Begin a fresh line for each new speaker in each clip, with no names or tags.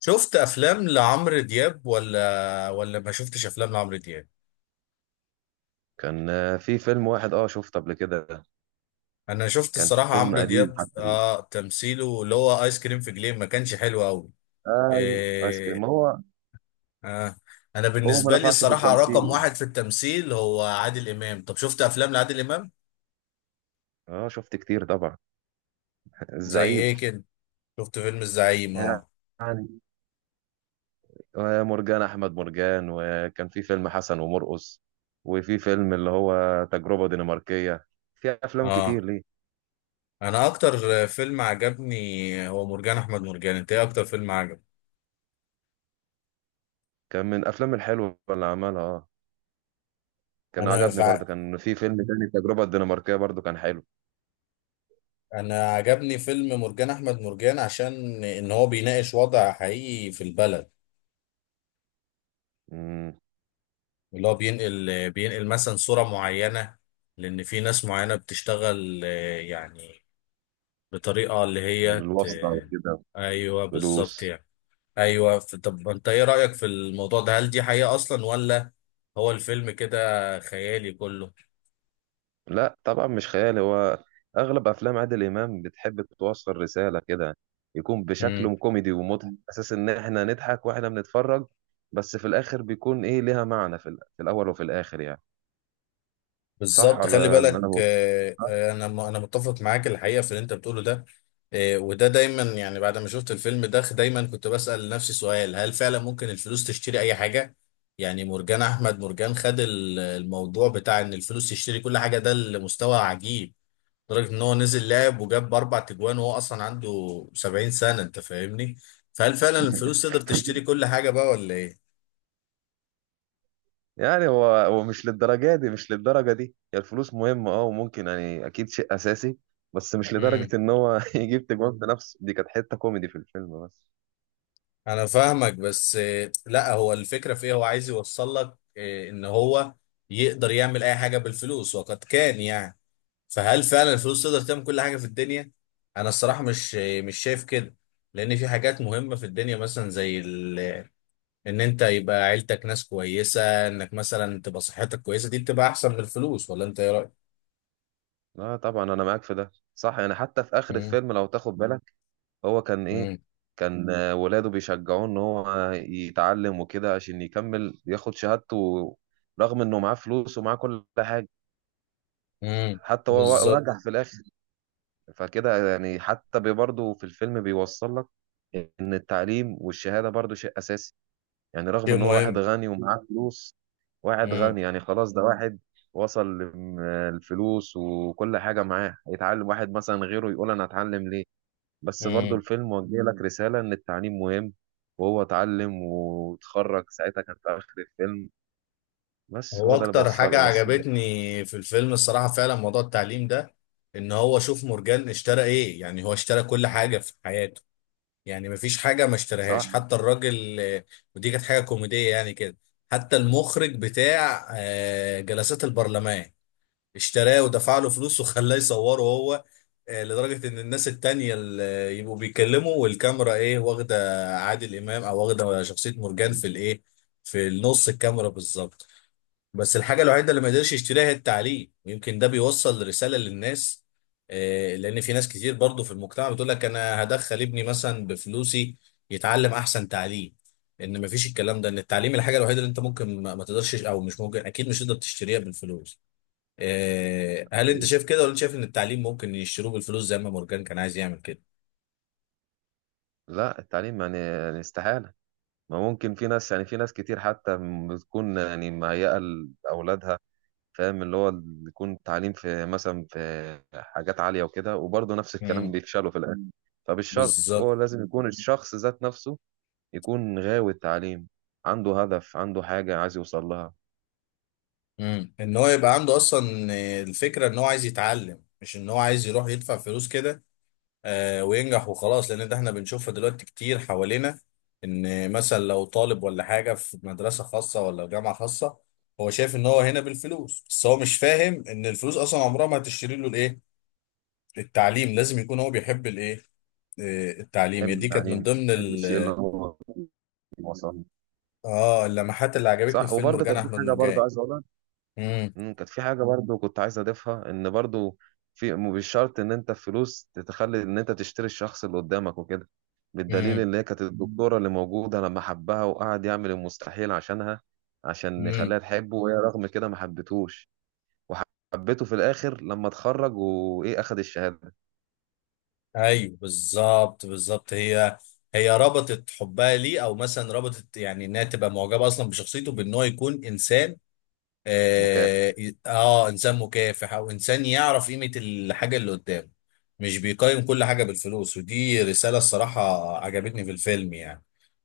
شفت افلام لعمرو دياب ولا ما شفتش افلام لعمرو دياب.
كان في فيلم واحد شفته قبل كده.
انا شفت
كان
الصراحه،
فيلم
عمرو
قديم،
دياب
حتى قديم.
تمثيله اللي هو ايس كريم في جليم ما كانش حلو قوي.
ايوه، ايس كريم. ما
إيه.
هو
آه. انا
هو ما
بالنسبه لي
نفعش في
الصراحه،
التمثيل.
رقم واحد في التمثيل هو عادل امام. طب شفت افلام لعادل امام؟
اه، شفت كتير طبعا.
زي
الزعيم.
ايه كده؟ شفت فيلم الزعيم، اه.
يعني ومرجان احمد مرجان، وكان في فيلم حسن ومرقص، وفي فيلم اللي هو تجربة دنماركية. في افلام
اه،
كتير ليه.
انا اكتر فيلم عجبني هو مرجان احمد مرجان. انت ايه اكتر فيلم عجبك؟
كان من الافلام الحلوة اللي عملها. اه كان
انا
عجبني برضه، كان في فيلم تاني التجربة الدنماركية برضه كان حلو.
انا عجبني فيلم مرجان احمد مرجان عشان ان هو بيناقش وضع حقيقي في البلد،
امم.
اللي هو بينقل مثلا صورة معينة. لان في ناس معينة بتشتغل يعني بطريقة اللي هي
الواسطة كده.
ايوه بالظبط
فلوس.
يعني. ايوه طب انت ايه رأيك في الموضوع ده؟ هل دي حقيقة اصلا ولا هو الفيلم كده خيالي كله؟
لا طبعا، مش خيال هو. اغلب افلام عادل امام بتحب توصل رساله كده، يكون بشكل كوميدي ومضحك، اساس ان احنا نضحك واحنا بنتفرج. بس في الاخر بيكون ايه ليها معنى في الاول وفي الاخر يعني. صح
بالظبط، خلي
ولا اللي
بالك.
انا بقول؟
انا متفق معاك الحقيقه في اللي انت بتقوله ده. وده دايما، يعني بعد ما شفت الفيلم ده دايما كنت بسال نفسي سؤال: هل فعلا ممكن الفلوس تشتري اي حاجه؟ يعني مرجان احمد مرجان خد الموضوع بتاع ان الفلوس تشتري كل حاجه، ده لمستوى عجيب. لدرجه ان هو نزل لعب وجاب اربع تجوان وهو اصلا عنده 70 سنه. انت فاهمني؟ فهل فعلا الفلوس تقدر تشتري كل حاجه بقى ولا
هو مش للدرجه دي، هي الفلوس مهمه وممكن يعني اكيد شيء اساسي. بس مش
ايه؟
لدرجه ان هو يجيب تجوان بنفسه. دي كانت حته كوميدي في الفيلم بس.
انا فاهمك بس لا، هو الفكره في ايه؟ هو عايز يوصل لك ان هو يقدر يعمل اي حاجه بالفلوس، وقد كان يعني. فهل فعلا الفلوس تقدر تعمل كل حاجه في الدنيا؟ انا الصراحه مش مش شايف كده. لان في حاجات مهمه في الدنيا مثلا زي ان انت يبقى عيلتك ناس كويسه، انك مثلا تبقى صحتك كويسه، دي بتبقى احسن من الفلوس. ولا انت ايه رايك؟
لا طبعا انا معاك في ده صح، يعني حتى في اخر
امم.
الفيلم لو تاخد بالك هو كان ايه.
امم.
كان ولاده بيشجعوه ان هو يتعلم وكده عشان يكمل ياخد شهادته، رغم انه معاه فلوس ومعاه كل حاجة.
إمم،
حتى هو
بالظبط.
نجح في الاخر. فكده يعني حتى برضه في الفيلم بيوصل لك ان التعليم والشهادة برضه شيء اساسي. يعني رغم
شيء
ان هو واحد
مهم.
غني ومعاه فلوس. واحد
امم.
غني يعني خلاص، ده واحد وصل الفلوس وكل حاجة معاه، هيتعلم. واحد مثلا غيره يقول انا اتعلم ليه؟ بس برضو
إمم.
الفيلم وجه لك رسالة إن التعليم مهم. وهو اتعلم واتخرج ساعتها، كان في آخر الفيلم. بس
هو
هو ده اللي
اكتر
بوصله
حاجة
طب، بس.
عجبتني في الفيلم الصراحة فعلا موضوع التعليم ده. ان هو شوف، مورجان اشترى ايه؟ يعني هو اشترى كل حاجة في حياته، يعني مفيش حاجة ما
صح.
اشتراهاش حتى الراجل. ودي كانت حاجة كوميدية يعني كده. حتى المخرج بتاع جلسات البرلمان اشتراه ودفع له فلوس وخلاه يصوره هو. لدرجة ان الناس التانية اللي يبقوا بيتكلموا والكاميرا ايه واخدة عادل امام، او واخدة شخصية مورجان في الايه، في النص الكاميرا بالظبط. بس الحاجة الوحيدة اللي ما يقدرش يشتريها هي التعليم، ويمكن ده بيوصل رسالة للناس. لأن في ناس كتير برضو في المجتمع بتقول لك أنا هدخل ابني مثلا بفلوسي يتعلم أحسن تعليم. إن مفيش الكلام ده، إن التعليم الحاجة الوحيدة اللي أنت ممكن ما تقدرش، أو مش ممكن، أكيد مش تقدر تشتريها بالفلوس. هل أنت شايف كده ولا أنت شايف إن التعليم ممكن يشتروه بالفلوس زي ما مورجان كان عايز يعمل كده؟
لا، التعليم يعني استحالة ما ممكن. في ناس، يعني في ناس كتير حتى بتكون يعني مهيئة لأولادها. فاهم اللي هو يكون التعليم في مثلا في حاجات عالية وكده، وبرضه نفس الكلام
امم.
بيفشلوا في الآخر. فمش شرط،
بالظبط.
هو لازم يكون الشخص ذات نفسه يكون غاوي التعليم، عنده هدف، عنده حاجة عايز يوصل لها.
امم. ان هو يبقى عنده اصلا الفكره ان هو عايز يتعلم، مش ان هو عايز يروح يدفع فلوس كده وينجح وخلاص. لان ده احنا بنشوفها دلوقتي كتير حوالينا، ان مثلا لو طالب ولا حاجه في مدرسه خاصه ولا جامعه خاصه، هو شايف ان هو هنا بالفلوس، بس هو مش فاهم ان الفلوس اصلا عمرها ما هتشتري له الايه، التعليم. لازم يكون هو بيحب الايه، التعليم. هي
يحب
دي كانت
التعليم،
من ضمن
يحب
ال
الشيء اللي هو وصل له.
اه اللمحات اللي عجبتني
صح،
في فيلم
وبرضه
مرجان
كانت في
احمد
حاجه برضه
مرجان.
عايز اقولها.
امم.
كانت في حاجه برضه كنت عايز اضيفها، ان برضه في مش شرط ان انت فلوس تتخلي ان انت تشتري الشخص اللي قدامك وكده. بالدليل
امم.
ان هي كانت الدكتوره اللي موجوده لما حبها، وقعد يعمل المستحيل عشانها عشان
إمم.
يخليها تحبه، وهي رغم كده ما حبتهوش. وحبته في الاخر لما اتخرج اخد الشهاده.
ايوه بالظبط، بالظبط، هي هي ربطت حبها ليه، او مثلا ربطت يعني انها تبقى معجبه اصلا بشخصيته، بان هو يكون انسان.
مكافح.
آه, اه، انسان مكافح، او انسان يعرف قيمه الحاجه اللي قدامه، مش بيقيم كل حاجه بالفلوس. ودي رساله الصراحه عجبتني في الفيلم، يعني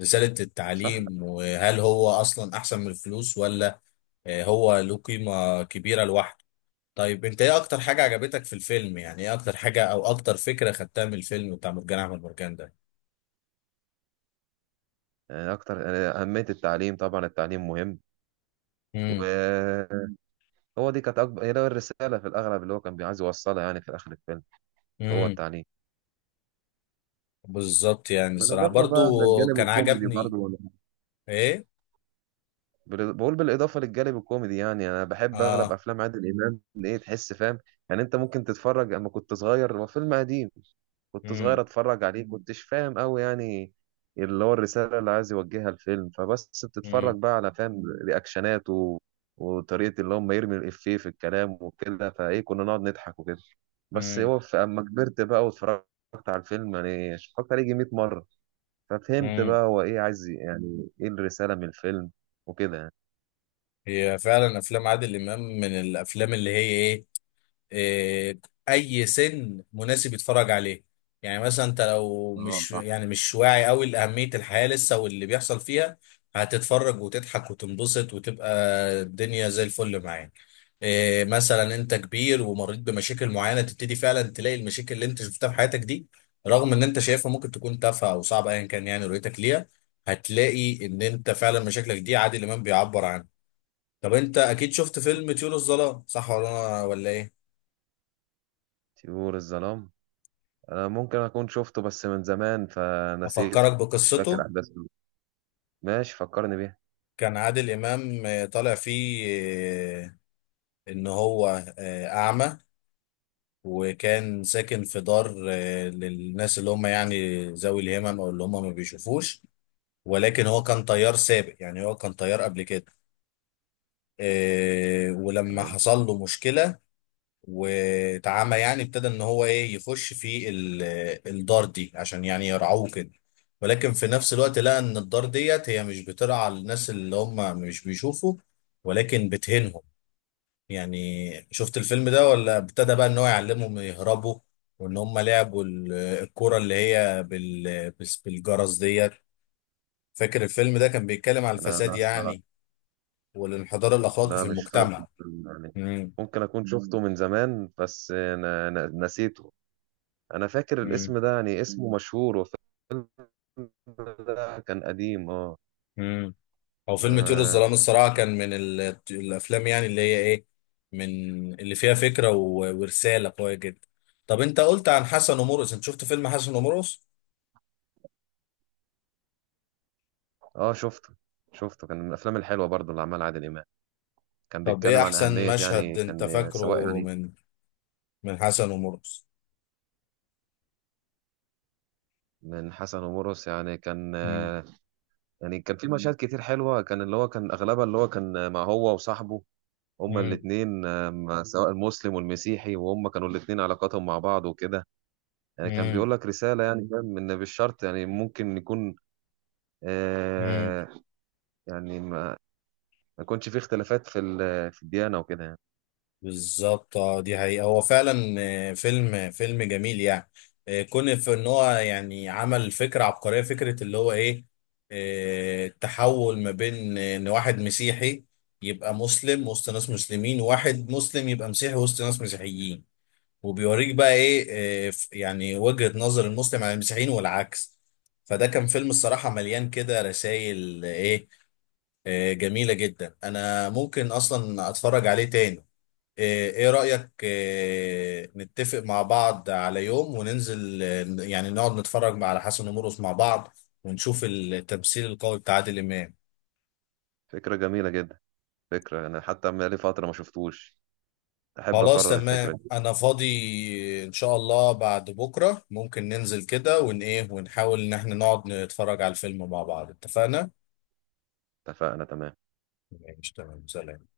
رساله
صح،
التعليم وهل هو اصلا احسن من الفلوس ولا. آه، هو له قيمه كبيره لوحده. طيب، انت ايه اكتر حاجة عجبتك في الفيلم؟ يعني ايه اكتر حاجة او اكتر فكرة خدتها من الفيلم بتاع مرجان ده؟
يعني اكتر يعني اهميه التعليم طبعا. التعليم مهم و
امم.
هو دي كانت أكبر، هي ده الرسالة في الأغلب اللي هو كان عايز يوصلها يعني في آخر الفيلم. هو
امم.
التعليم.
بالظبط. يعني الصراحة
بالإضافة
برضو
بقى للجانب
كان
الكوميدي
عجبني.
برضه، ولا؟
ايه.
بقول بالإضافة للجانب الكوميدي. يعني أنا بحب أغلب
اه.
أفلام عادل إمام اللي إيه تحس فاهم. يعني أنت ممكن تتفرج أما كنت صغير، هو فيلم قديم. كنت
امم.
صغير اتفرج عليه كنتش فاهم قوي يعني اللي هو الرسالة اللي عايز يوجهها الفيلم. فبس بتتفرج
امم.
بقى على فاهم رياكشنات وطريقة اللي هم يرمي الإفيه في الكلام وكده، فايه كنا نقعد نضحك وكده. بس
امم.
هو في اما كبرت بقى واتفرجت على الفيلم، يعني اتفرجت عليه يجي 100 مرة، ففهمت
امم.
بقى هو ايه عايز، يعني ايه الرسالة من الفيلم وكده يعني.
هي فعلا افلام عادل امام من الافلام اللي هي ايه، آه، اي سن مناسب يتفرج عليه. يعني مثلا انت لو
اه،
مش
صح.
يعني مش واعي قوي لاهميه الحياه لسه واللي بيحصل فيها، هتتفرج وتضحك وتنبسط وتبقى الدنيا زي الفل معاك. مثلا انت كبير ومريت بمشاكل معينه، تبتدي فعلا تلاقي المشاكل اللي انت شفتها في حياتك دي، رغم ان انت شايفها ممكن تكون تافهه او صعبه، ايا كان يعني رؤيتك ليها، هتلاقي ان انت فعلا مشاكلك دي عادل امام بيعبر عنها. طب انت اكيد شفت فيلم طيور الظلام، صح ولا ايه؟
طيور الظلام؟ انا ممكن اكون شفته بس من زمان فنسيته.
أفكرك
مش فاكر
بقصته.
احداثه. ماشي، فكرني بيها.
كان عادل إمام طالع فيه آه، إن هو أعمى، وكان ساكن في دار للناس اللي هم يعني ذوي الهمم، أو اللي هم ما بيشوفوش. ولكن هو كان طيار سابق، يعني هو كان طيار قبل كده. ولما
تمام.
حصل له مشكلة واتعمى، يعني ابتدى ان هو ايه يخش في الدار دي عشان يعني يرعوه كده. ولكن في نفس الوقت لقى ان الدار ديت هي مش بترعى الناس اللي هم مش بيشوفوا، ولكن بتهينهم يعني. شفت الفيلم ده ولا؟ ابتدى بقى ان هو يعلمهم يهربوا، وان هم لعبوا الكرة اللي هي بالجرس ديت. فاكر الفيلم ده كان بيتكلم على
انا
الفساد
لا الصراحه،
يعني والانحدار الاخلاقي في
لا مش فاكر
المجتمع.
يعني. ممكن اكون شفته من زمان بس أنا نسيته. انا فاكر الاسم ده، يعني اسمه مشهور وكده، كان قديم اه.
امم. او فيلم طيور
اه.
الظلام الصراحه كان من الافلام يعني اللي هي ايه، من اللي فيها فكره ورساله قويه جدا. طب انت قلت عن حسن ومرقص، انت شفت فيلم حسن ومرقص؟
آه، شفته. شفته كان من الافلام الحلوه برضو اللي عملها عادل امام. كان
طب ايه
بيتكلم عن
احسن
اهميه،
مشهد
يعني
انت
كان سواء
فاكره
يعني
من حسن ومرقص؟
من حسن ومرقص. يعني كان
امم.
يعني كان في مشاهد كتير حلوه، كان اللي هو كان اغلبها اللي هو كان مع هو وصاحبه، هما الاثنين. سواء المسلم والمسيحي، وهم كانوا الاثنين علاقاتهم مع بعض وكده. يعني كان بيقول لك رسالة، يعني فاهم إن بالشرط يعني ممكن يكون.
امم.
آه يعني ما يكونش فيه اختلافات في الديانة وكده يعني.
بالظبط. اه، دي حقيقة هو فعلا فيلم جميل يعني. كون في ان هو يعني عمل فكرة عبقرية، فكرة اللي هو ايه، التحول ما بين ان واحد مسيحي يبقى مسلم وسط ناس مسلمين، وواحد مسلم يبقى مسيحي وسط ناس مسيحيين. وبيوريك بقى ايه، يعني وجهة نظر المسلم عن المسيحيين والعكس. فده كان فيلم الصراحة مليان كده رسائل جميلة جدا. أنا ممكن أصلا أتفرج عليه تاني. إيه رأيك؟ نتفق مع بعض على يوم وننزل، يعني نقعد نتفرج على حسن ومرقص مع بعض، ونشوف التمثيل القوي بتاع عادل إمام.
فكرة جميلة جدا، فكرة. أنا حتى بقالي فترة ما شفتوش، أحب
خلاص
أكرر الفكرة
تمام،
دي.
أنا فاضي. إن شاء الله بعد بكرة ممكن ننزل كده ون إيه، ونحاول إن إحنا نقعد نتفرج على الفيلم مع بعض، اتفقنا؟
اتفقنا، تمام.
ماشي، تمام، سلام.